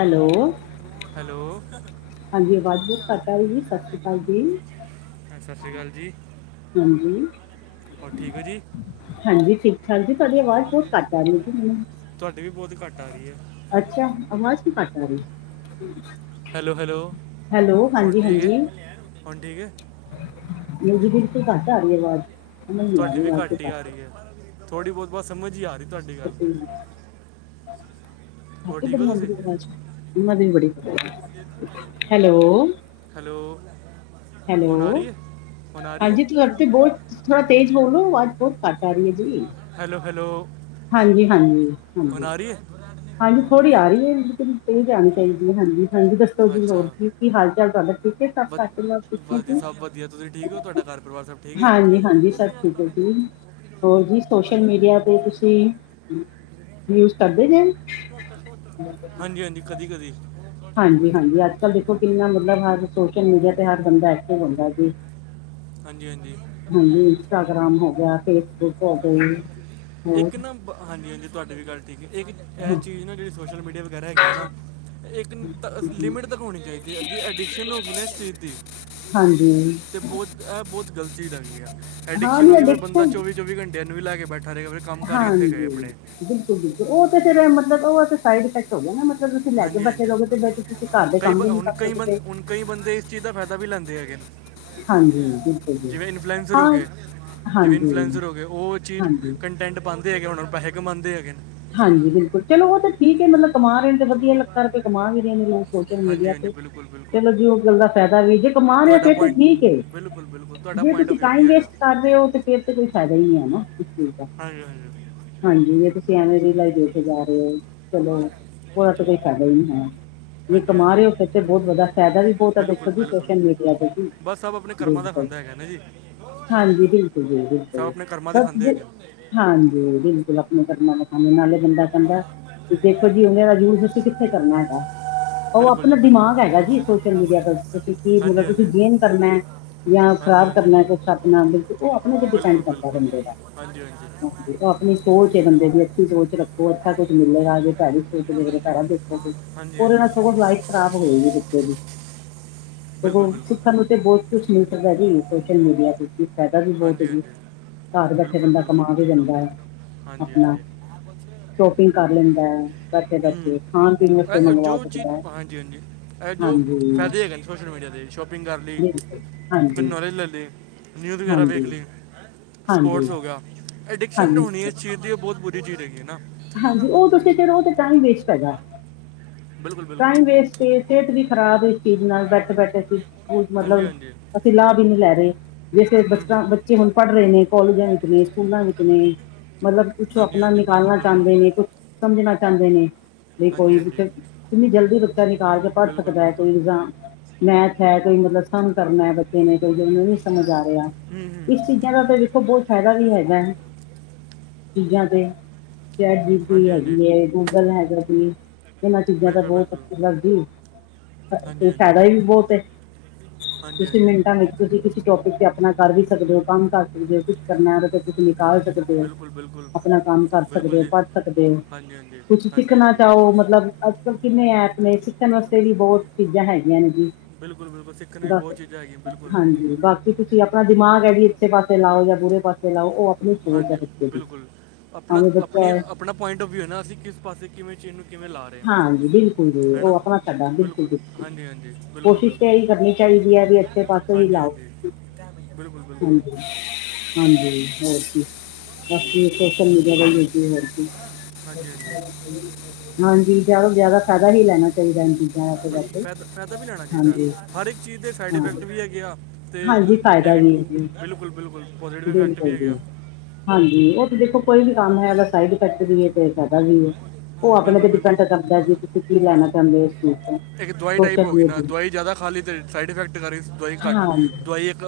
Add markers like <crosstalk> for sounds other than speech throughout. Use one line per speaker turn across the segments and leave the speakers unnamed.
Hello
hello
ਹਾਂਜੀ ਆਵਾਜ਼ ਬਹੁਤ ਘਟ ਆ ਰਹੀ ਜੀ ਸਤਿ ਸ਼੍ਰੀ ਅਕਾਲ ਜੀ
ਸਤਿ ਸ਼੍ਰੀ ਅਕਾਲ ਜੀ।
ਹੂੰ
ਹੋਰ ਠੀਕ ਹੋ ਜੀ
ਹਾਂਜੀ ਠੀਕ ਠਾਕ ਜੀ ਤੁਹਾਡੀ ਆਵਾਜ਼ ਬਹੁਤ ਘੱਟ ਆਦੀ ਜੀ ਮੈਨੂੰ
ਤੁਹਾਡੀ ਵੀ ਬਹੁਤ ਘੱਟ ਆ ਰਹੀ ਹੈ
ਅੱਛਾ ਅਵਾਜ ਕਿਉ ਘੱਟ ਆ ਰਹੀ
ਹੈਲੋ ਹੈਲੋ
ਹੈਲੋ
ਹਣ ਠੀਕ ਹੈ ਹੁਣ ਠੀਕ ਹੈ
ਮੰਮੀ ਜੀ ਬਿਲਕੁਲ ਘੱਟ ਆ ਰਹੀ ਏ ਆਵਾਜ਼ ਸਮਝ ਨਹੀਂ ਆ
ਤੁਹਾਡੀ
ਰਹੀ
ਵੀ
ਆਵਾਜ਼ ਤੇ
ਘੱਟ ਹੀ ਆ ਰਹੀ ਹੈ ਥੋੜ੍ਹੀ ਬਹੁਤ ਬਤ ਸਮਝ ਹੀ ਆ ਰਹੀ ਤੁਹਾਡੀ ਗੱਲ
ਘੱਟ
ਹੋਰ
ਹੀ
ਠੀਕ ਹੋ
ਬੜੀ ਆਉਦੀ
ਤੁਸੀਂ
ਪਈ ਏ ਅਵਾਜ ੜੀ ਹੈਲੋ
ਹੈਲੋ ਹੁਣ ਆ
ਹੈਲੋ
ਰਹੀ ਹੈ ਹੁਣ ਆ ਰਹੀ
ਹਾਂਜੀ ਤੁ
ਹੈ
ਇਥੇ ਬੋਲ ਥੋੜਾ ਤੇਜ਼ ਬੋਲੋ ਆਵਾਜ ਬਹੁਤ ਘੱਟ ਆ ਰਹੀ ਹੈ ਜੀ
ਹੈਲੋ ਹੈਲੋ
ਹਾਂਜੀ ਹਾਂਜੀ
ਹੁਣ
ਹਾਂਜੀ
ਆ ਰਹੀ ਹੈ
ਹਾਂਜੀ ਥੋੜ੍ਹੀ ਆ ਰਹੀ ਹੈ ਤੈਨੂੰ ਜਾਣੀ ਚਾਹੀਦੀ ਹੈ ਹਾਂਜੀ ਹਾਂਜੀ ਦੱਸੋ ਜੀ ਹੋਰ
ਅੱਛਾ
ਕੀ ਕੀ ਹਾਲ ਚਾਲ ਤੁਹਾ
ਵਧ ਵਧੀਆ ਸਭ ਵਧੀਆ ਤੁਸੀਂ ਠੀਕ ਹੋ ਤੁਹਾਡਾ ਘਰ ਪਰਿਵਾਰ ਸਭ ਠੀਕ
ਹਾਂਜੀ
ਹੈ
ਹਾਂਜੀ ਸਭ ਠੀਕ ਹੈ ਜ ਹੋਰ ਜੀ ਸੋਸ਼ਲ ਮੀਡੀਆ 'ਤੇ ਤੁਸੀਂ ਯੂਜ ਕਰਦੇ ਜੇ
ਹਾਂਜੀ ਹਾਂਜੀ ਕਦੀ ਕਦੀ
ਹਾਂਜੀ ਹਾਂਜੀ ਅੱਜ ਕੱਲ ਦੇਖੋ ਕਿੰਨਾ ਮਤਲਬ ਹਰ ਸੋਸ਼ਲ ਮੀਡੀਆ ਤੇ ਹਰ ਬੰਦਾ ਇਥੇ ਹੁੰਦਾ ਜੀ <unintelligible>
ਹਾਂਜੀ ਹਾਂਜੀ
ਹਾਂਜੀ ਇੰਸਟਾਗ੍ਰਾਮ ਹੋ ਗਿਆ ਫੇਸਬੁੱਕ ਹੋ ਗਈ ਹੋਰ
ਇੱਕ ਨਾ ਹਾਂਜੀ ਹਾਂਜੀ ਤੁਹਾਡੀ ਵੀ ਗੱਲ ਠੀਕ ਹੈ ਇੱਕ ਇਹ ਚੀਜ਼ ਨਾ ਜਿਹੜੀ ਸੋਸ਼ਲ ਮੀਡੀਆ ਵਗੈਰਾ ਹੈਗੀ ਹੈ ਨਾ ਇੱਕ
ਹਾਂਜੀ
ਲਿਮਿਟ ਤੱਕ ਹੋਣੀ ਚਾਹੀਦੀ ਹੈ ਜੇ ਅਡਿਕਸ਼ਨ ਹੋ ਗਈ ਨਾ ਇਸ ਚੀਜ਼ ਦੀ
ਹਾਂਜੀ
ਅਤੇ ਬਹੁਤ ਇਹ ਬਹੁਤ ਗਲਤ ਚੀਜ਼ ਹੈਗੀ ਐ
ਹਾਂ
ਐਡਿਕਸ਼ਨ
ਨਹੀਂ
ਹੋ ਗਈ ਫਿਰ ਬੰਦਾ
ਅਡਿਕਸ਼ਨ
ਚੌਵੀ ਚੌਵੀ ਘੰਟਿਆਂ ਨੂੰ ਵੀ ਲੈ ਕੇ ਬੈਠੇ
ਹਾਂਜੀ ਬਿਲਕੁਲ ਬਿਲਕੁਲ ਉਹ ਤੇ ਫਿਰ ਮਤਲਬ ਉਹ ਤੇ ਸਾਈਡ ਇਫੈਕਟ ਨਾ ਮਤਲਬ ਤੁਸੀਂ ਲੈ ਕੇ
ਹਾਂਜੀ
ਬੈਠੇ
ਹਾਂਜੀ
ਰਹੋਗੇ ਤੇ ਬੈ ਤੁਸੀਂ ਘਰ ਦੇ
ਕਈ
ਕੰਮ
ਬ-
ਵੀ ਨੀ
ਹੁਣ
ਕਰ
ਕਈ
ਸਕਦੇ
ਬੰਦ
ਤੇ
ਹੁਣ ਕਈ ਬੰਦੇ ਇਸ ਚੀਜ਼ ਦਾ ਫਾਇਦਾ ਵੀ ਲੈਂਦੇ ਹੈਗੇ ਨੇ
ਹਾਂਜੀ ਬਿਲਕੁਲ ਜੀ
ਜਿਵੇਂ ਇਨਫੈਨਸਰ ਹੋ
ਹਾਂ
ਜੇ ਜਿਵੇਂ
ਹਾਂਜੀ
ਇਨਫਲੂਐਂਸਰ ਹੋ ਗਏ ਉਹ ਚੀਜ਼
ਹਾਂਜੀ
ਕੰਟੈਂਟ ਪਾਉਂਦੇ ਹੈਗੇ ਉਹਨਾਂ ਨੂੰ ਪੈਸੇ ਕਮਾਉਂਦੇ ਹੈਗੇ ਨੇ
ਹਾਂਜੀ ਬਿਲਕੁਲ ਚਲੋ ਉਹ ਤਾਂ ਠੀਕ ਹੈ ਮਤਲਬ ਕਮਾ ਰਹੇ ਨੇ ਤੇ ਵਧੀਆ ਲੱਗਾ ਰਏ ਕਮਾ ਵੀ ਰਹੇ ਮੇਨੂੰ ਸੋਸ਼ਲ
ਹਾਂਜੀ
ਮੀਡੀਆ
ਹਾਂਜੀ
ਤੇ
ਬਿਲਕੁਲ
ਚਲੋ
ਬਿਲਕੁਲ
ਜੀ ਉਹ ਗੱਲ ਦਾ ਫਾਇਦਾ ਵੀ ਜੇ ਕਮਾ ਰਿਹਾ
ਤੁਹਾਡਾ
ਫਿਰ ਤੇ
ਪੁਆਇੰਟ
ਠੀਕ
ਬਿਲਕੁਲ
ਹੈ
ਬਿਲਕੁਲ ਤੁਹਾਡਾ
ਜੇ
ਪੁਆਇੰਟ ਆਫ
ਤੁਸੀਂ
ਕੀ
ਟਾਈਮ
ਹੈਗਾ
ਵੇਸਟ ਕਰ ਰਹੇ ਹੋ ਤਾਂ ਫਿਰ ਤਾਂ ਕੋਈ ਫਾਇਦਾ ਹੀ ਨਹੀਂ ਹੈ ਨਾ ਇਸ ਚੀਜ਼ ਦਾ
ਹਾਂਜੀ ਹਾਂਜੀ
ਹਾਂਜੀ ਇਹ ਸਿਆਣੇ ਦੀ ਲਾਈ ਦੇ ਕੇ ਜਾ ਰਹੇ ਹੋ ਚਲੋ ਉਹ ਤਾਂ ਕੋਈ ਫੈਦਾ ਹੀ ਹੈ ਜ ਕਮਾ
ਹਾਂਜੀ ਹਾਂਜੀ
ਰਹੇ ਹੋ ਇੱਥੇ ਬਹੁਤ ਵਾ ਫਾਇਦਾ ਵੀ ਬਹੁਤ ਆ ਦੇਖੋ
ਬਿਲਕੁਲ
ਜੀ
ਬਿਲਕੁਲ
ਸੋਸ਼ਲ ਮੀਡੀਆ ਤੇ
ਬਸ ਸਭ ਆਪਣੇ ਕਰਮਾਂ
ਬਿਲਕੁਲ
ਖਾਂਦਾ ਹੈਗਾ ਨਾ ਜੀ
ਹਾਂਜੀ ਬਿਲਕੁਲ ਬਿਲਕੁਲ
ਸਭ
ਸਹੀ
ਆਪਣੇ ਕਰਮਾਂ ਦੇ ਖਾਂਦੇ
ਹ
ਹੈਗੇ
ਹਾਂਜੀ ਬਿਲਕੁਲ ਆਪਣੇ ਘਮ ਸਣੇ ਨਾਲੇ ਬੰਦਾ ਕਦਾ ਦੇਖੋ ਜੀ ਉਹ ਦਾ ਜ਼ੂਰ ਤੁ ਕਿੱਥੇ ਕਰਨਾ ਹੈਗਾ ਉਹ
ਬਿਲਕੁਲ ਜੀ
ਆਪਣਾ
ਬਿਲਕੁਲ
ਦਿਮਾਗ ਹੈਗਾ ਜੀ ਸੋਸ਼ਲ ਮੀਡੀਆ ਦਾ ਤੁਸੀਂ ਕੀ ਮਤਲਬ
ਹਾਂਜੀ
ਤੁਸੀਂ
ਹਾਂਜੀ
ਗੇਨ ਕਰਨਾ ਹੈ ਜਾਂ
ਹਾਂਜੀ
ਖ਼ਰਾਬ
ਹਾਂਜੀ
ਕਰਨਾ ਕੁਛ ਆਪਣਾ ਬਕ ਉਹ ਆਪਣੇ ਤੇ ਡਿਪੈਂਡ
ਬਿਲਕੁਲ
ਕਰਦਾ
ਬਿਲਕੁਲ
ਬੰਦੇ ਦਾ
ਹਾਂਜੀ ਹਾਂਜੀ
ਉਹ ਆਪਣੀ ਸੋਚ ਏ ਬੰਦੇ ਦੀ ਅੱਛੀ ਸੋਚ ਰੱਖੋ ਅੱਛਾ ਕੁੱਛ ਮਿਲੇਗਾ ਜੇ ਤੁਹਾਡੀ ਪ ਦੇੋਗੇ ਉਹਦੇ ਨਾਲ
ਹਾਂਜੀ
ਬੋਲਨਾ
ਹਾਂਜੀ
ਸਗੋ ਸਗਾਈ ਖਰਾਬ ਹੋਏਗੀ ਬੱਚੇ ਦੀ ਦੇਖੋ
ਬਿਲਕੁਲ ਬਿਲਕੁਲ
ਸਿੱਖਾਂ ਨੂੰ ਅਤੇ ਬਹੁਤ ਕੁਛ ਮਿਲ ਸਕਦਾ ਜੀ ਸੋਸ਼ਲ ਮੀਡੀਆ ਦੇ ਫਾਇਦਾ ਵੀ ਬਹੁਤ ਹੈ
ਹਾਂਜੀ
ਜੀ ਘਰ
ਹਾਂਜੀ
ਬੈਠੇ
ਬਿਲਕੁਲ
ਬੰਦਾ
ਬਿਲਕੁਲ
ਕਮਾ ਕੇ ਦਿੰਦਾ ਏ
ਹਾਂਜੀ
ਆਪਨਾ
ਹਾਂਜੀ
ਸ਼ੋਪਿੰਗ ਕਰ ਲੈਂਂਦਾ
ਹੁ ਜੋ ਚੀਜ਼
ਸਕਦਾ ਹੈ
ਹਾਂਜੀ ਹਾਂਜੀ ਇਹ ਜੋ
ਹਾਂਜੀ
ਫਾਇਦੇ ਹੈਗੇ ਨੇ ਸੋਸ਼ਲ ਮੀਡੀਆ ਦੇ ਕਰ ਲਈ
ਬਿਲਕੁਲ ਹਾਂਜੀ
ਨੌਲੈਜ ਲੈ ਲਈ ਨਿਊਜ਼ ਵਗੈਰਾ ਵੇਖ
ਹਾਂਜੀ
ਲਈ
ਹਾਂਜੀ
ਸਪੋਰਟਸ ਹੋ ਗਿਆ ਏਡਿਕਸ਼ਨ
ਹਾਂਜੀ
ਹੋਣੀ
ਸਰ
ਏਸ ਚੀਜ਼ ਦੀ ਉਹ ਬਹੁਤ ਬੁਰੀ ਚੀਜ਼ ਹੈਗੀ ਹੈ ਨਾ
ਹਾਂਜੀ ਉਹ ਤੁਸੀਂ ਤੇ ਫਿਰ ਉਹ ਤੇ ਟਾਈਮ ਵੇਸਟ ਹੈਗਾ
ਬਿਲਕੁਲ ਬਿਲਕੁਲ
ਟਾਈਮ ਵੇਸਟ ਤੇ ਸਿਹਤ ਵੀ ਖ਼ਰਾਬ ਇਸ ਚੀਜ਼ ਨਾਲ ਬੈਠੇ ਬੈਠੇ ਸੀ
ਹਾਂਜੀ
ਮਤਲਬ
ਹਾਂਜੀ
ਅਸੀਂ ਲਾਹ ਵੀ ਨਹੀਂ ਲੈ ਰਹੇ ਜੇਸੇ ਬਚ
ਹੂੰ ਹੂੰ
ਬੱਚੇ ਹੁਣ ਪੜ੍ਹ ਰਹੇ ਨੇ ਕਾੱਲੇਜਾਂ ਵਿੱਚ ਨੇ ਸਕੂਲਾਂ ਵਿੱਚ ਨੇ ਮਤਲਬ ਕੁਛ
ਹਾਂਜੀ
ਅਪਨਾ
ਹਾਂਜੀ ਬਿਲਕੁਲ
ਨਿਕਾਲਨਾ
ਬਿਲਕੁਲ
ਚਾਹੁੰਦੇ ਨੇ ਕੁ ਸਮਝਣਾ ਚਾਹਦੇ ਨੇ ਵੀ
ਹਾਂਜੀ
ਕੋਈ ਬ
ਹਾਂਜੀ
ਕਿੰਨੀ ਜਲਦੀ ਬੱਚਾ ਨਿਕਾਲ ਕੇ ਪੜ੍ਹ
ਬਿਲਕੁਲ
ਸਕਦਾ ਏ
ਬਿਲਕੁਲ
ਕੋਈ ਮੈਥ ਹੈ ਕੋਈ ਮਤਲਬ ਕੰਮ ਕਰਨਾ ਬੱਚੇ ਨੇ ਕੋਈ ਜ ਸਮਝ ਆ ਰਿਹਾ
ਹੂੰ
ਇਸ
ਹੂੰ
ਚੀਜ਼ਾਂ ਦਾ ਤੇ ਬਹੁਤ ਫਾਇਦਾ ਵੀ ਹੈਗਾ ਚੀਜ਼ਾਂ ਤੇ ਚੈਟ ਜੀ ਪੀ ਟੀ
ਹਾਂਜੀ ਹਾਂਜੀ
ਹੈਗੀ ਏ ਗੂਗਲ ਹੈਗਾ ਜੀ ਇਹਨਾਂ ਚੀਜ਼ਾਂ ਤਾਂ
ਬਿਲਕੁਲ
ਬਹੁਤ
ਬਿਲਕੁਲ
ਅੱਛ ਲ ਜੀ <unintelligible>
ਹਾਂਜੀ ਹਾਂਜੀ
ਫਾਇਦਾ ਵੀ ਬਹੁਤ ਏ
ਹਾਂਜੀ
ਤੁਸੀਂ ਮਿੰਟਾਂ
ਹਾਂਜੀ
ਚ ਤੁਸੀਂ ਕਿਸੇ ਟੋਪਿਕ ਤੇ ਅਪਨਾ ਕਰ ਵੀ ਸਕਦੇ ਹੋ ਕੰਮ ਕਰ ਸਕਦੇ ਹੋ ਕਰਨਾ ਤੇ ਤੁਸੀਂ ਨਿਕਾਲ ਸਕਦੇ ਹੋ
ਬਿਲਕੁਲ ਬਿਲਕੁਲ
ਆਪਣਾ ਕੰਮ ਕਰ
ਬਿਲਕੁਲ
ਸਕਦੇ ਹੋ
ਜੀ
ਪੜ ਸਕਦੇ ਹੋ
ਹਾਂਜੀ ਹਾਂਜੀ
ਕੁਛ
ਹਾਂਜੀ
ਸਿੱਖਨਾ
ਹਾਂਜੀ
ਚਾਹੋ ਮਤਲਬ ਅੱਜਕਲ ਕਿੰਨੇ ਐਪ ਨੇ ਸਿੱਖਣ ਵਾਸਤੇ ਵੀ ਬਹੁਤ ਚੀਜ਼ਾਂ ਹੈਗੀਆਂ ਨੇ ਜੀ
ਬਿਲਕੁਲ ਬਿਲਕੁਲ ਸਿੱਖਣ ਨੂੰ ਵੀ
ਦੱਸ
ਬਹੁਤ ਚੀਜ਼ਾਂ ਹੈਗੀਆਂ ਬਿਲਕੁਲ
ਹਾਂਜੀ ਬਾਕ ਤੁਸੀਂ ਆਪਣਾ ਦਿਮਾਗ ਹੈ ਵੀ ਅੱਛੇ ਪਾਸੇ ਲਾਓ ਜਾਂ ਬੁਰੇ ਪਾਸੇ ਲਓ ਉਹ ਆਪਣੀ ਸੋਚ ਹੈ
ਹਾਂਜੀ
ਬੱਚੇ ਦੀ
ਬਿਲਕੁਲ ਆਪਣਾ
ਭਾਵੇਂ ਬੱਚਾ
ਆਪਣੀ
ਹੈ
ਆਪਣਾ ਪੁਆਇੰਟ ਆਫ ਵਿਊ ਏ ਨਾ ਅਸੀਂ ਕਿਸ ਪਾਸੇ ਕਿਵੇਂ ਚੀਜ਼ ਨੂੰ ਕਿਵੇਂ ਲਾ ਰਹੇ
ਹਾਂਜੀ, ਬਿਲਕੁਲ ਜੀ
ਹਾਂ ਹੈ
ਉਹ
ਨਾ
ਆਪਣਾ ਫੈਦਾ ਬਿਲਕੁਲ ਬਿਲਕੁਲ
ਹਾਂਜੀ ਹਾਂਜੀ ਬਿਲਕੁਲ
ਕੋਸ਼ਿਸ਼ ਤੇ
ਬਿਲਕੁਲ
ਹੀ ਕਰਨੀ ਚਾਹੀਦੀ ਹੈ ਵੀ ਅੱਛੇ ਪਾਸੇ ਹੀ
ਹਾਂਜੀ
ਲਾਓ
ਹਾਂਜੀ ਬਿਲਕੁਲ ਬਿਲਕੁ
ਹਾਂਜੀ ਹਾਂਜੀ ਹੋਰ ਕੀ ਬਸ ਸੋਸ਼ਲ ਮੀਡੀਆ ਦਾ ਅੱਛਾ
ਹਾਂਜੀ ਹਾਂਜੀ
<unintelligible> ਹਾਂਜੀ ਜ਼ਿਆਦਾ ਤੋਂ ਜ਼ਿਆਦਾ ਫਾਇਦਾ ਹੀ ਲੈਨਾ ਚਾਹੀਦਾ ਇਹਨਾਂ ਚੀਜ਼ਾਂ ਦਾ
ਬਿਲ-
ਤੇ
ਫਾਇਦਾ ਫਾਇਦਾ ਵੀ ਲੈਣਾ ਚਾਹੀਦਾ
ਹਾਂਜੀ
ਹਰ ਇੱਕ ਚੀਜ਼ ਦੇ ਸਾਈਡ
ਹਾਂ
ਇਫੈਕਟ ਵੀ ਹੈਗੇ ਆ ਤੇ
ਹਾਂਜੀ ਫਾਇਦਾ
ਨੈਗੇਟਿ
ਵੀ ਹੈ ਜੀ
ਬਿਲਕੁਲ ਬਿਲਕੁਲ ਪੋਜ਼ੀਟਿਵ ਦੇ ਇਫੈਕਟ ਵੀ
ਬਿਲਕੁਲ
ਹੈਗੇ ਆ
ਜੀ ਹਾਂਜੀ ਉਹ ਤੇ ਦੇਖੋ ਕੋਈ ਵੀ ਕੰਮ ਹੈ ੳਦਾ ਸਾਈਡ ਇਫੈਕਟ ਵੀ ਏ ਤੇ ਫਾਇਦਾ ਵੀ ਉਹ ਆਪਣੇ
ਬਿਲਕੁਲ
ਤੇ ਡਿਪੈਂਡ
ਬਿਲਕੁਲ
ਕਰਦਾ ਜੀ ਤੁਸੀਂ ਕੀ ਲੈਨਾ ਚਾਹੁੰਦੇ ਹੋ ਇਸ ਚੀਜ਼ ਤੋਂ
ਇੱਕ ਦਵਾਈ ਟਾਈਪ ਹੋ
ਸੋਸ਼ਲ
ਗਈ ਨਾ
ਮੀਡੀਆ
ਦਵਾਈ ਜ਼ਿਆਦਾ ਖਾ ਲਈ ਤੇ ਸਾਈਡ ਇਫੈਕਟ ਕਰੀ ਦਵਾਈ ਘੱਟ ਦਵਾਈ ਇੱਕ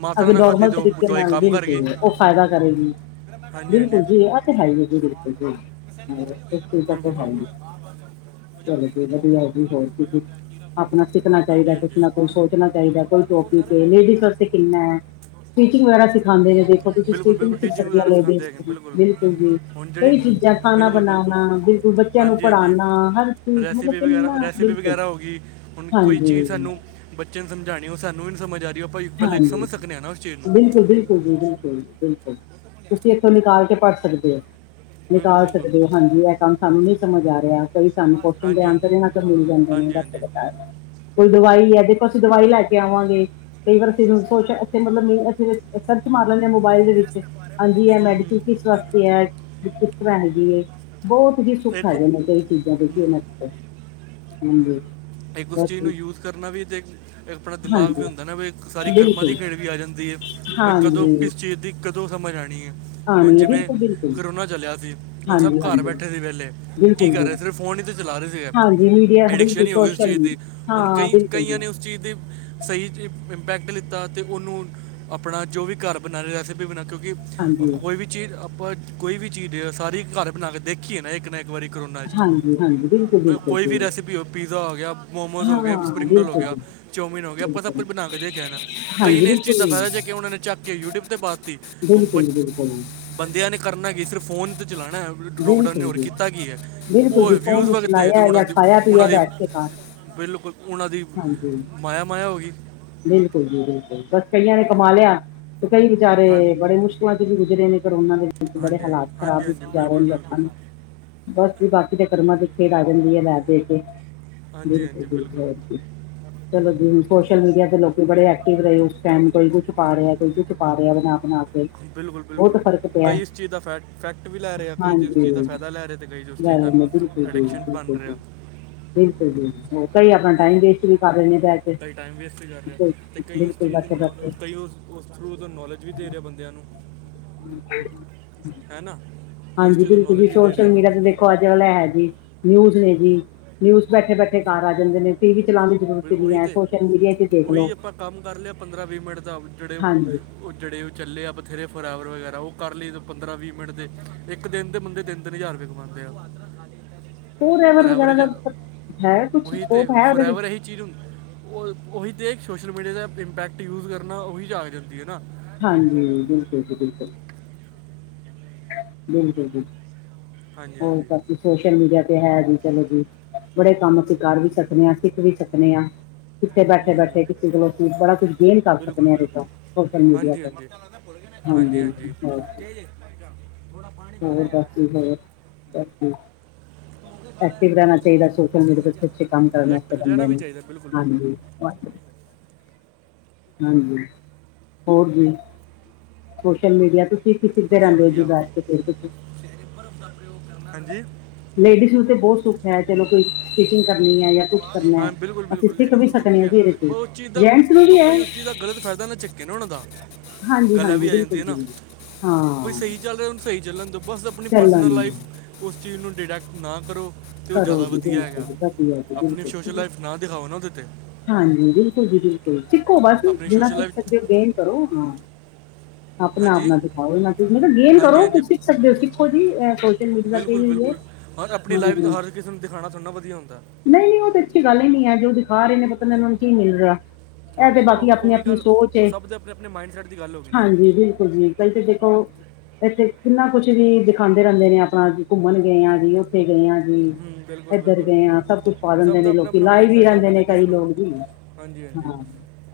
ਮਾਤਰਾ
ਅਗੇ
ਨਾਲ ਖਾਧੀ
ਨੋਰਮਲ
ਤੇ ਉਹ
ਤਰੀਕੇ
ਦਵਾਈ
ਨਾਲ
ਕੰਮ ਕਰ ਗਈ
ਬਿਲਕੁਲ ਉਹ ਫਾਇਦਾ ਕਰੇਗੀ
ਹਾਂਜੀ ਹਾਂਜੀ
ਬਿਲਕੁਲ ਜੀ ਇਹ ਤੇ ਹੈ ਈ ਏ ਜੀ ਬਿਲਕੁਲ ਜੀ ਇਸ ਚੀਜ਼ ਦਾ ਤੇ
ਬਿਲਕੁਲ
ਹੈ
ਬਿਲਕੁਲ
ਈ ਏ ਚਲੋ ਜੀ ਵਧੀਆ ਜੀ ਹੋਰ ਕੀ ਅਪਨਾ ਸਿੱਖਣਾ ਚਾਹੀਦਾ
ਹਾਂਜੀ
ਕੁਛ
ਹਾਂਜੀ
ਨਾ ਕੁਛ ਸੋਚਣਾ ਚਾਹੀਦਾ ਕੋਈ ਚ ਵਾ ਕਿੰਨਾ ਸਟਿਚਿੰਗ ਵਗੈਰਾ ਸ <unintelligible> ਖਾਂਦੇ ਨੇ ਦੇਖੋ ਤੁਸੀਂ
ਬਿਲਕੁਲ
ਸਿਖ
ਬਿਲਕੁਲ
ਨੀ
ਟੀਚਿੰਗ
ਸਕਦੀਆਂ
ਵਗੈਰਾ ਸਿਖਾਉਂਦੇ
ਲੇਡੀਜ਼
ਹੈਗੇ ਨੇ,
ਬਿਲਕੁਲ ਜੀ
ਹੁਣ ਜਿਹੜੀ
ਕਈ ਚੀਜ਼ਾਂ ਖਾਨਾ
ਬਿਲਕੁਲ ਬਿਲਕੁਲ
ਬਨਾਨਾ, ਬਿਲਕੁਲ ਬੱਚਿਆਂ ਨੂੰ
ਹਾਂਜੀ ਹਾਂਜੀ
ਪੜ੍ਹਾਣਾ, ਹਰ ਚੀਜ਼ ਮਤਲਬ
ਰੈਸਿਪੀ
ਕਿੰਨਾ
ਵਗੈਰਾ ਰੈਸਿਪੀ
ਬਿਲਕੁਲ
ਵਗੈਰਾ ਹੋ ਗਈ ਹੁਣ ਕੋਈ ਚੀਜ਼
ਹਾਂਜੀ
ਸਾਨੂੰ ਬੱਚਿਆਂ ਨੂੰ ਸਮਝਾਣੀ ਉਹ ਸਾਨੂੰ ਵੀ ਨਹੀਂ ਸਮਝ ਆ ਰਹੀ ਉਹ ਆਪਾਂ ਪਹਿਲੇ
ਹਾਂਜੀ,
ਸਮਝ ਸਕਨੇ ਆ ਨਾ ਉਸ ਚੀਜ਼ ਨੂੰ
ਬਿਲੁ ਬਿਲਕੁਲ ਜੀ ਬਿਲਕੁਲ, ਬਿਲਕੁਲ ਤੁਸੀਂ ਇੱਥੋਂ ਨਿਕਾਲ ਕੇ ਪੜ੍ਹ ਸਕਦੇ ਹੋ।
ਬਿਲਕੁਲ
ਨਿਕਾਲ
ਬਿਲਕੁਲ
ਸਕਦੇ ਹੋ ਹਾਂਜੀ, ਇਹ ਕੰਮ ਸਾਨੂੰ ਨੀ ਸਮਝ ਆ ਰਿਹਾ ਕਈ ਸਾਨੂੰ ਕੋਸ਼ਚਨ ਦੇ
ਹਾਂਜੀ
ਆਂਸਰ
ਹਾਂਜੀ
ਨਾ ਮਿਲ ਜਾਂਦੇ ਨੇ
ਹਾਂਜੀ ਹਾਂਜੀ ਹੂੰ
<unintelligible> ਕੋਈ ਦਵਾਈ ਏ ਦੇਖੋ ਅਸੀਂ ਦਵਾਈ ਲੈ ਕੇ ਆਵਾਂਗੇ, ਕਈ ਵਾਰ ਅਸੀਂ ਸੋਚ ਇੱਥੇ ਮਤਲਬ ਅਸੀਂ ਸਰਚ ਮਾਰ ਲੈਂਦੇ ਆ ਮੋਬਾਇਲ ਦੇ ਵਿੱਚ ਹਾਂਜੀ ਇਹ ਮੈਡੀਕਲ
ਹੂੰ
ਕਿਸ ਕਿਸ ਵਾਸਤੇ ਏ, ਕਿਸ ਤਰ੍ਹਾਂ ਹੈਗੀ ਏ। ਬਹੁਤ ਹੀ ਸੁੱਖ
ਇੱਕ
ਹੇਗੇ ਨੇ ਕਈ ਚੀਜ਼ਾਂ ਦੇ ਕਿ, ਹਾਂਜੀ।
ਇੱਕ ਉਸ
ਬਸ
ਚੀਜ਼ ਨੂੰ
ਜੀ,
ਯੂਜ ਕਰਨਾ ਵੀ ਤੇ ਆਪਣਾ ਦਿਮਾਗ
ਹਾਂਜੀ
ਵੀ ਹੁੰਦਾ ਨਾ ਬਈ ਸਾਰੀ ਕਰਮਾਂ ਦੀ
ਬਿਲਕੁਲ
ਖੇਡ ਵੀ ਆ ਜਾਂਦੀ ਐ ਬਈ ਕਦੋਂ
ਹਾਂਜੀ
ਕਿਸ ਚੀਜ਼ ਦੀ ਕ ਉਦੋਂ ਸਮਝ ਆਣੀ ਏ ਹੁਣ
ਆਣੀ ਹੈ
ਜਿਵੇਂ
ਬਿਲਕੁਲ ਬਿਲਕੁਲ
ਕਰੋਨਾ ਚਲਿਆ ਸੀ। ਹੁਣ ਸਭ
ਹਾਂਜੀ ਹਾਂਜੀ
ਘਰ ਬੈਠੇ ਸੀ ਵਿਹਲੇ ਕੀ
ਬਿਲਕੁਲ
ਕਰ
ਜੀ
ਰਹੇ ਸੀ ਸਿਰਫ ਫੋਨ ਹੀ ਤੇ ਚਲਾ ਰਹੇ ਸੀਗੇ।
ਹਾਂਜੀ ਮੀਡੀਆ
ਪੁੱਛਿਆਂ
ਬਿਲਕੁਲ
ਨਹੀਂ ਹੋਊ ਉਸ
ਸੋਸ਼ਲ
ਚੀਜ਼ ਦੀ ਹੁਣ
ਹਾਂ
ਕਈ
ਬਿਲਕੁਲ ਜੀ
ਕਈਆਂ ਨੇ ਉਸ ਚੀਜ਼ ਦੀ ਸਹੀ ਜੇ ਇੰਪੈਕਟ ਲਿੱਤਾ ਤੇ ਉਹਨੂੰ ਆਪਣਾ ਜੋ ਵੀ ਘਰ ਬਣਾ ਰਹੇ ਰੈਸਪੀ ਬਣਾ ਕਿਉਂਕਿ
ਹਾਂਜੀ
ਕੋਈ ਵੀ ਚੀਜ਼ ਆਪਾਂ ਕੋਈ ਵੀ ਚੀਜ਼ ਸਾਰੀ ਘਰ ਬਣਾ ਕੇ ਦੇਖੀਏ ਨਾ ਇਕ ਨਾ ਇਕ ਵਾਰੀ ਕਰੋ
ਹਾਂਜੀ- ਹਾਂਜੀ ਬਿਲਕੁਲ -ਬਿਲਕੁਲ
ਵੀ ਹੋ ਪੀਜ਼ਾ ਹੋ ਗਿਆ ਮੋਮੋਸ ਹੋ ਗਏ
ਹਾਂ
ਸਪਰਿੰਗ ਰੋਲ ਹੋ
ਬਿਲਕੁਲ
ਗਿਆ
ਜੀ
ਚੋਮਿਨ ਹੋ ਗਿਆ ਆਪਾਂ ਸਭ
ਬਿਲਕੁਲ
ਕੁਛ ਬਣਾ ਕੇ ਦੇਖਣੇ ਆ ਨਾ। ਕਈ
ਹਾਂਜੀ
ਨੇ ਇਸ
ਬਿਲਕੁਲ
ਚੀਜ਼ ਦਾ
ਜੀ,
ਫਾਇਦਾ ਚੱਕਿਆ ਉਹਨਾਂ ਨੇ ਚੱਕ ਕੇ ਯੂਟਿਊਬ ਤੇ ਪਾ ਤੀ ਹੁਣ ਬ
ਬਿਲਕੁਲ ਜੀ, ਬਿਲਕੁਲ ਜੀ,
ਬੰਦਿਆਂ ਨੇ ਕਰਨਾ ਕੀ ਸਿਰਫ ਫੋਨ ਤੇ ਚਲਾਣਾ।
ਬਿਲਕੁਲ
ਲੋਕਡਾਊਨ ਹੋਰ
ਜੀ
ਕੀਤਾ ਕੀ ਏ
ਬਿਲਕੁਲ
ਹੋਰ
ਜੀ
ਵਿਊਜ਼
ਫੋਨ
ਵਧਦੇ ਤੇ
ਚਲਾਇਆ
ਉਹਨਾਂ
ਜਾਂ
ਦੀ
ਖਾਇਆ
ਉਹਨਾਂ
ਪੀਆ
ਦੀ
ਬੈਠ ਕੇ ਘਰ
ਬਿਲਕੁਲ ਉਹਨਾਂ ਦੀ
ਹਾਂਜੀ
ਮਾਇਆ- ਮਾਇਆ ਹੋ ਗੀ।
ਬਿਲਕੁਲ ਜੀ ਬਿਲਕੁਲ ਬਸ ਕਈਆਂ ਨੇ ਕਮਾ ਲਿਆ ਤੇ ਕਈ ਵਿਚਾਰੇ
ਹਾਂ-
ਬੜੇ ਮੁਸ਼ਕਲਾਂ 'ਚ ਵੀ ਗੁਜ਼ਰੇ ਨੇ। ਕਰੋਨਾ ਦੇ ਵਿੱਚ ਬੜੇ
ਹਾਂਜੀ
ਹਾਲਾਤ
ਹਾਂਜੀ
ਖ਼ਰਾਬ
ਹਾਂਜੀ
ਜਾ ਰਹੇ
ਬਿਲਕੁਲ
ਨੇ ਲੋਕਾਂ
ਬਿਲਕੁਲ
ਨੂੰ ਬਸ ਜੀ ਬਾਕੀ ਤਾਂ ਕਰਮਾਂ ਦੀ ਖੇਡ ਆ ਜਾਂਦੀ ਏ ਲੈ ਦੇ ਕੇ
ਹਾਂਜੀ
ਬਿਲਕੁਲ-
ਹਾਂਜੀ
ਬਿਲਕੁਲ ਜੀ। ਚਲੋ ਜੀ ਸੋਸ਼ਲ ਮੀਡੀਆ ਤੇ ਲੋਕੀ ਬੜੇ ਐਕਟਿਵ ਰਹੇ ਉਸ ਟਾਈਮ ਕੋਈ ਕੁਛ ਪਾ ਰਿਹਾ
ਹਾਂਜੀ
ਕੋਈ ਕੁਛ ਪਾ ਰਿਹਾ ਬਣਾ-ਬਣਾ
ਬਿਲਕੁਲ -ਬਿਲਕੁਲ ਕਈ ਇਸ ਚੀਜ਼ ਦਾ ਫੈ ਫੈਕਟ ਵੀ ਲੈ ਰਹੇ ਆ ਕਈ ਉਸ ਚੀਜ਼ ਦਾ
ਹਾਂਜੀ
ਫਾਇਦਾ ਲੈ ਰਹੇ ਤੇ ਕਈ ਉਸ ਚੀਜ਼
ਗੱਲ
ਦਾ
ਨੇ ਬਿਲਕੁਲ- ਬਿਲਕੁਲ
ਐਡਿਕਸ਼ਨ ਬਣ
-ਬਿਲਕੁਲ
ਰਿਹਾ
ਜੀ- ਬਿਲਕੁਲ ਜੀ ਕਈ ਆਪਣਾ
ਹੂੰ
ਟਾਈਮ ਵੇਸਟ ਵੀ ਕਰ ਰਹੇ ਬਹਿ ਕੇ
ਕਈ ਟਾਈਮ ਵੇਸਟ ਕਰ ਅਤੇ ਕਈ ਉਸ
ਬਿਲਕੁਲ
ਚੀਜ਼
ਬੈਠੇ
ਨੂੰ
ਬੈਠੇ
ਕਈ ਉਸ ਥਰੂ ਦਾ ਨੌਲੇਜ ਵੀ ਦੇ ਰਹੇ ਬੰਦਿਆਂ ਨੂੰ
<inaudible>
ਹੈ ਨਾ। ਕਈ ਉਸ
ਹਾਂਜੀ
ਚੀਜ਼ ਤੋਂ
ਬਿਲਕੁਲ ਜੀ
ਨੌਲੇਜ ਵੀ ਦੇ
ਸੋਸ਼ਲ
ਰਿਹਾ
ਮੀਡੀਆ ਤੇ ਦੇਖ ਦੇਖੋ ਅੱਜ ਵਾਲਾ ਹੈ ਜੀ ਨਿਊਜ਼ ਨੇ ਜੀ ਨਿਊਜ਼ ਬੈਠੇ- ਬੈਠੇ ਘਰ ਆ ਜਾਂਦੇ ਨੇ ਟੀ ਵੀ ਚਲਾਣ
ਉਹੀ ਤੇ ਉਹੀ ਆਪਾਂ ਕੰਮ ਕਰ ਲਿਆ ਪੰਦਰਾਂ ਵੀਹ ਮਿੰਟ ਦਾ ਜਿਹੜੇ
ਹਾਂਜੀ
ਉਹ ਜਿਹੜੇ ਉਹ ਚੱਲੇ ਆ ਬਥੇਰੇ ਫਰਾਵਰ ਵਗੈਰਾ ਉਹ ਕਰ ਲਈਏ ਪੰਦਰਾਂ ਵੀਹ ਮਿੰਟ ਦੇ ਇੱਕ ਦਿਨ ਦੇ ਬੰਦੇ ਤਿੰਨ- ਤਿੰਨ ਹਜ਼ਾਰ ਰੁਪਏ <unintelligible>
ਉਹ ਡਰਾਈਵਰ
ਫੋਰਐਵਰ
ਵਗੈਰਾ
ਹੀ
ਦਾ
ਜਾ-
ਹੈ ਕੁਛ
ਉਹੀ ਤੇ
ਸੋਪ ਹੈ ਉਹਦੇ
ਫੋਰਐਵਰ
ਵਿੱਚ
ਇਹੀ ਚੀਜ਼ ਹੁੰ ਉਹੀਂ ਤੇ ਸੋਸ਼ਲ ਮੀਡੀਆ ਦਾ ਇੰਪੈਕਟ ਯੂਜ ਕਰਨਾ ਉਹੀ ਜਾਗ ਜਾਂਦੀ ਹੈ ਨਾ।
ਹਾਂਜੀ ਬਿਲਕੁਲ ਜੀ ਬਿਲਕੁਲ ਬਿਲਕੁਲ ਜੀ
ਹਾਂਜੀ
ਹੋਰ
ਹਾਂਜੀ
ਬਾਕੀ ਸੋਸ਼ਲ ਮੀਡੀਆ ਤੇ ਹੈ ਜੀ ਚਲੋ ਜੀ। ਬੜੇ ਕੰਮ ਅਸੀ ਕਰ ਵੀ ਸਕਣੇ ਹਾਂ ਸਿੱਖ ਵੀ ਸਕਣੇ ਹਾਂ। ਕਿੱਥੇ ਬੈਠੇ-
ਹੂੰ
ਬੈਠੇੇ
ਹੂੰ
ਕਿਸੇ ਕੋਲ ਅਸੀ ਬੜਾ ਕੁਛ ਗੇਨ ਕਰ
ਬਿਲਕੁਲ
ਸਕਦੇ
ਬਿਲਕੁਲ
ਸੋਸ਼ਲ ਮੀਡੀਆ
ਹਾਂਜੀ
ਤੇ
ਹਾਂਜੀ
ਹਾਂਜੀ ਹੋਰ ਬਸ ਜੀ ਹੋਰ ਐਕਟਿਵ- ਐਕਟਿਵ ਰਹਿਣਾ ਚਾਹੀਦਾ ਸੋਸ਼ਲ ਮੀਡੀਆ ਅਛੇ ਕੰਮ ਕਰਨੇ ਵਾਸਤੇ
ਰੈਕਟ- ਰਹਿਣਾ
ਕਹਿੰਦੇ
ਵੀ
ਨੇ
ਚਾਹੀਦਾ ਬਿਲਕੁਲ
ਹਾਂਜੀ।
ਬਿਲਕੁਲ
ਹਾਂਜੀ ਹੋਰ ਜੀ ਸੋਸ਼ਲ ਮੀਡੀਆ ਕੀ- ਕੀ ਸਿੱਖਦੇ
ਵਧੀਆ
ਰਹਿੰਦੇੇ ਜ
ਵਧੀਆ
ਬਾਦ ਤੇ ਫਿਰ ਤੁਸੀ
ਹਾਂਜੀ
ਲੇਡੀਜ਼ ਨੂੰ ਤੇ ਬਹੁਤ ਸੁੱਖ ਹੈ ਚਲੋ ਕੋਈ ਸਟੀਚਿੰਗ ਕਰਨੀ ਹੈ ਜਾਂ ਕੁਛ ਕਰਨਾ
ਹਾਂ ਬਿਲਕੁਲ
ਅਸੀ
ਬਿਲਕੁਲ
ਸਿੱਖ
ਲੇਡੀਜ਼
ਵੀ
ਨੂੰ ਸੁੱਖ
ਸਕਦੇ ਹਾਂ ਜੈਂਟਸ ਨੂੰ ਵੀ ਹੈ।
ਚੀਜ ਦਾ ਗਲਤ ਫਾਇਦਾ ਨਾ ਚੱਕੇ ਨਾ ਉਹਨਾਂ ਦਾ
ਹਾਂਜੀ
ਗੱਲਾਂ ਐਵੀ
ਹਾਂਜੀ
ਆਈ
ਬਿਲਕੁਲ
ਜਾਂਦੀਆਂ ਨਾ
ਬਿਲਕੁਲ
ਕੋਈ
ਹਾਂ
ਸਹੀ ਚੱਲ ਰਿਹਾ ਸਹੀ ਚੱਲਣ ਦੋ ਬਸ ਆਪਣੀਂ ਪਰਸਨਲ
ਚੱਲਾਂਗੇ
ਲਾਈਫ ਉਸ ਚੀਜ਼ ਨੂੰ ਡਿਟੈਕਟ ਨਾ ਕਰੋ। ਤੇ ਉਹ
ਕਰੋ
ਜ਼ਿਆਦਾ
ਜੀ
ਵਧੀਆ
ਬਿਲਕੁਲ
ਹੈਗਾ,
ਜੀ, ਵਧੀਆ ਜੀ
ਆਪਣੀਂ
ਬਿਲਕੁਲ
ਸੋਸ਼ਲ
ਜੀ,
ਲਾਈਫ ਨਾ ਦਿਖਾਓ ਨਾ ਉਹਦੇ ਤੇ।
ਹਾਂਜੀ ਬਿਲਕੁਲ ਜੀ-ਬਿਲਕੁਲ, ਸਿੱਖੋ ਵਾਧੂ
ਆਪਣੀ
ਜਿੰਨਾ
ਸੋਸ਼ਲ
ਸਿੱਖ
ਲਾਈਫ
ਸਕਦੇ ਹੋ, ਗੇਨ ਕਰੋਂ, ਹਾਂ। ਆਪਣੇ ਆਪ
ਹਾਂਜੀ
ਨਾ ਦਿਖਾਓ, ਇਹ ਤੁਸੀ ਗੇਨ
ਹਾਂਜੀ
ਕਰੋ,
ਹਾਂਜੀ
ਤੁਸੀਂ ਸਿੱਖ ਸਕਦੇ ਹੋ, ਸਿੱਖੋ ਜੀ ਸੋਸ਼ਲ ਮੀਡੀਆ ਤੇ ਹੀ ਨੇ
ਪਰ ਆਪਣੀ ਲਾਈਫ ਚ, ਹਰ ਕਿਸੇ ਨੂੰ ਦਿਖਾਣਾ ਥੋੜ੍ਹਾ ਨਾ ਵਧੀਆ ਹੁੰਦਾ।
ਨਹੀਂ- ਨਹੀਂ ਉਹ ਤਾਂ ਅੱਛੀ ਗੱਲ ਈ ਨਹੀਂ ਐ, ਜੋ ਦਿਖਾ ਰਹੇ ਨੇ, ਪਤਾ ਨੀ ਉਹਨਾਂ ਨੂੰ ਕੀ ਮਿਲ ਰਿਹਾ।
ਹਾਂ
ਇਹ ਤੇ ਬਾਕੀ
ਉਹ ਉਹ
ਆਪਣੀ-
ਵੀ
ਆਪਣੀ
ਗੱਲ
ਸੋਚ
ਉਹ
ਏ,
ਸਭ ਦੇ ਆਪਣੇ ਆਪਣੇ ਮਾਈਂਡਸੈਟ ਦੀ ਗੱਲ ਹੋ ਗਈ ਨਾ ਹੁਣ
ਹਾਂਜੀ ਬਿਲਕੁਲ ਜੀ। ਇਥੇ ਦੇਖੋ, ਇੱਥੇ ਕਿੰਨਾ ਕੁਛ ਵੀ ਦਿਖਾਂਦੇ ਰਹਿੰਦੇ ਨੇ ਆਪਣਾ, ਘੁੰਮਣ ਗਏ ਆ ਜੀ। ਇੱਥੇ ਗਏ ਆ ਜੀ,
ਹੂੰ ਬਿਲਕੁਲ
ਏਧਰ
ਬਿਲਕੁਲ
ਗਏ ਆ, ਸਭ ਕੁਛ ਪਾ
ਸਭ
ਦਿੰਦੇ
ਦਾ
ਨੇ
ਆਪਣਾ
ਲੋਕੀ,
ਆਪਣਾ
ਲਾਈਵ
ਮਾਈਂਡ
ਵੀ
ਸੈਟ ਹੋ
ਰਹਿੰਦੇ
ਗਿਆ ਨਾ
ਨੇ
ਕਿਸ
ਕਈ
ਨੂੰ
ਲੋਕ।
ਹਾਂਜੀ ਹਾਂਜੀ
ਹਾਂ,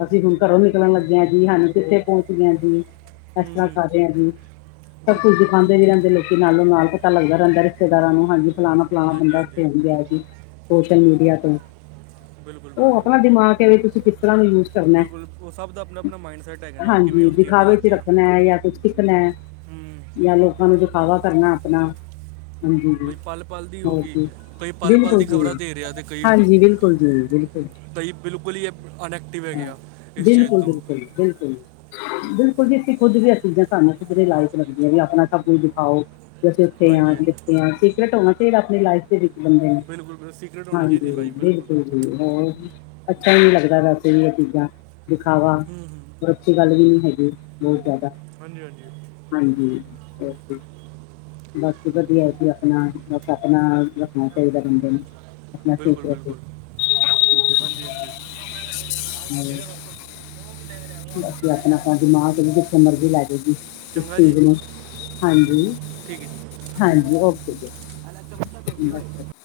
ਅਸੀਂ ਹੁਣ ਘਰੋਂ ਨਿਕਲਣ ਲੱਗਿਆ ਜੀ, ਹਾਂਜੀ ਕਿੱਥੇ ਪਹੁੰਚ ਗਿਆ ਜੀ। ਇਸ
ਹੂੰ
ਤਰ੍ਹਾਂ
ਹੂੰ
ਕਰ ਰੇ ਆ ਜੀ, ਸਭ ਕੁਝ
ਬਿਲਕੁਲ ਬਿਲਕੁਲ
ਦਿਖਾਂਦੇ ਵੀ ਰਹਿੰਦੇ ਲੋਕ। ਨਾਲੋਂ ਨਾਲ ਪਤਾ ਲੱਗਦਾ ਰਹਿੰਦਾ ਰਿਸ਼ਤੇਦਾਰਾਂ ਨੂੰ, ਹਾਂਜੀ ਫਲਾਣਾਂ- ਫਲਾਣਾਂ
ਹਾਂਜੀ
ਬੰਦਾ ਕਿਥੇ
ਹਾਂਜੀ
ਗਿਆ ਸੀ। ਸੋਸ਼ਲ ਮੀਡੀਆ ਤੇ
ਬਿਲਕੁਲ
ਉਹ
ਬਿਲਕੁਲ
ਆਪਣਾ ਦਿਮਾਗ ਐ, ਵੀ ਤੁਸੀਂ ਕਿਸ ਤਰ੍ਹਾਂ ਉਹਨੂੰ ਯੂਜ਼ ਕਰਨਾ,
ਬਿਲਕੁਲ ਉਹ ਸਭ ਦਾ ਆਪਣਾ ਆਪਣਾ ਮਾਈਂਡ ਸੈਟ ਹੈਗਾ ਨਾ ਉਹ ਕਿਵੇਂ
ਹਾਂਜੀ
ਉਸ ਚੀਜ਼ ਨੂੰ
ਦਿਖਾਵੇ ਚ
ਲੈਂਦੇ ਆ
ਰੱਖਣਾ ਜਾਂ ਕੁਛ ਸਿੱਖਣਾ।
ਹੂੰ
ਜਾਂ ਲੋਕਾਂ ਨੂੰ ਦਿਖਾਵਾ ਕਰਨਾ ਆਪਣਾ। ਹੂੰ-ਹੂੰ,
ਬਈ ਪਲ ਪਲ ਦੀ ਹੋਗੀ
ਹਾਂਜੀ ਜੀ
ਕਈ ਪਲ ਪਲ
ਬਿਲਕੁਲ
ਦੀ
ਜੀ,
ਖਬਰਾਂ ਦੇ ਰਿਹਾ ਤੇ ਕਈ
ਹਾਂਜੀ ਬਿਲਕੁਲ ਜੀ, ਬਿਲਕੁਲ
ਕਈ ਬਿਲਕੁਲ ਹੀ ਅਨਐਕਟਿਵ ਹੈਗੇ ਆ, ਇਸ ਚੀਜ਼ ਤੋਂ
ਬਿਲਕੁਲ-ਬਿਲ ਬਿਲਕੁੱਲ ਜੀ, ਅਸੀਂ ਖੁਦ ਵੀ ਇਹ ਚੀਜ਼ਾਂ ਸਾਨੂੰ ਕਿਧਰੇ ਨੀ ਲਾਇਕ ਲੱਗਦੀਆਂ, ਵੀ ਆਪਣਾ ਸਭ ਕੁਝ ਦਿਖਾਓ। ਅਸੀਂ ਉੱਥੇ ਆ,
ਹਾਂਜੀ ਹਾਂਜੀ
ਕਿੱਥੇ ਆਂ, ਸੀਕਰਟ ਹੋਣਾ ਚਾਹੀਦਾ ਆਪਣੀ ਲਾਈਫ ਦੇ ਵਿੱਚ। ਹੂੰ-ਹੂੰ,
ਬਿਲਕੁਲ ਬਿਲਕੁਲ ਸੀਕ੍ਰੇਟ ਹੋਣੀ ਚਾਹੀਦੀ
ਹਾਂਜੀ
ਲਾਈਫ ਬਿਲਕੁਲ
ਬਿਲਕੁੱਲ ਜੀ।
ਬਿਲਕੁਲ
ਹੋਰ, ਅੱਛਾ ਹੀ ਨੀ ਲੱਗਦਾ, ਵੈਸੇ ਵੀ ਇਹ ਚੀਜ਼ਾਂ ਦਿਖਾਵਾ।
ਹੂੰ ਹੂੰ
ਅੱਛੀ ਗੱਲ ਵੀ ਨੀ ਹੈਗੀ, ਬਹੁਤ ਜ਼ਾਦਾ।
ਹਾਂਜੀ- ਹਾਂਜੀ।
ਹਾਂਜੀ, ਓਕੇ। ਬਾਕੀ ਵਧੀਆ ਜੀ, ਆਪਣਾ ਬਸ ਆਪਣਾ ਰੱਖਣਾ ਚਾਹੀਦਾ ਬੰਦੇ ਨੂੰ। ਆਪਣਾ
ਬਿਲਕੁਲ-
ਸੇਫ ਰੱਖੇ
ਬਿਲਕੁਲ, ਹਾਂਜੀ- ਹਾਂਜੀ।
ਔਰ ਬਾਕੀ ਆਪਣਾ- ਆਪਣਾ ਦਿਮਾਗ ਵੀ, ਜਿੱਥੇ ਮਰਜ਼ੀ ਲੈ ਜੋ ਜੀ ਇਸ
ਚੰਗਾ ਜੀ
ਚੀਜ਼ ਨੂੰ। ਹਾਂਜੀ
ਠੀਕ ਹੈ
-ਹਾਂਜੀ, ਓਕੇ ਜੀ।
ਜੀ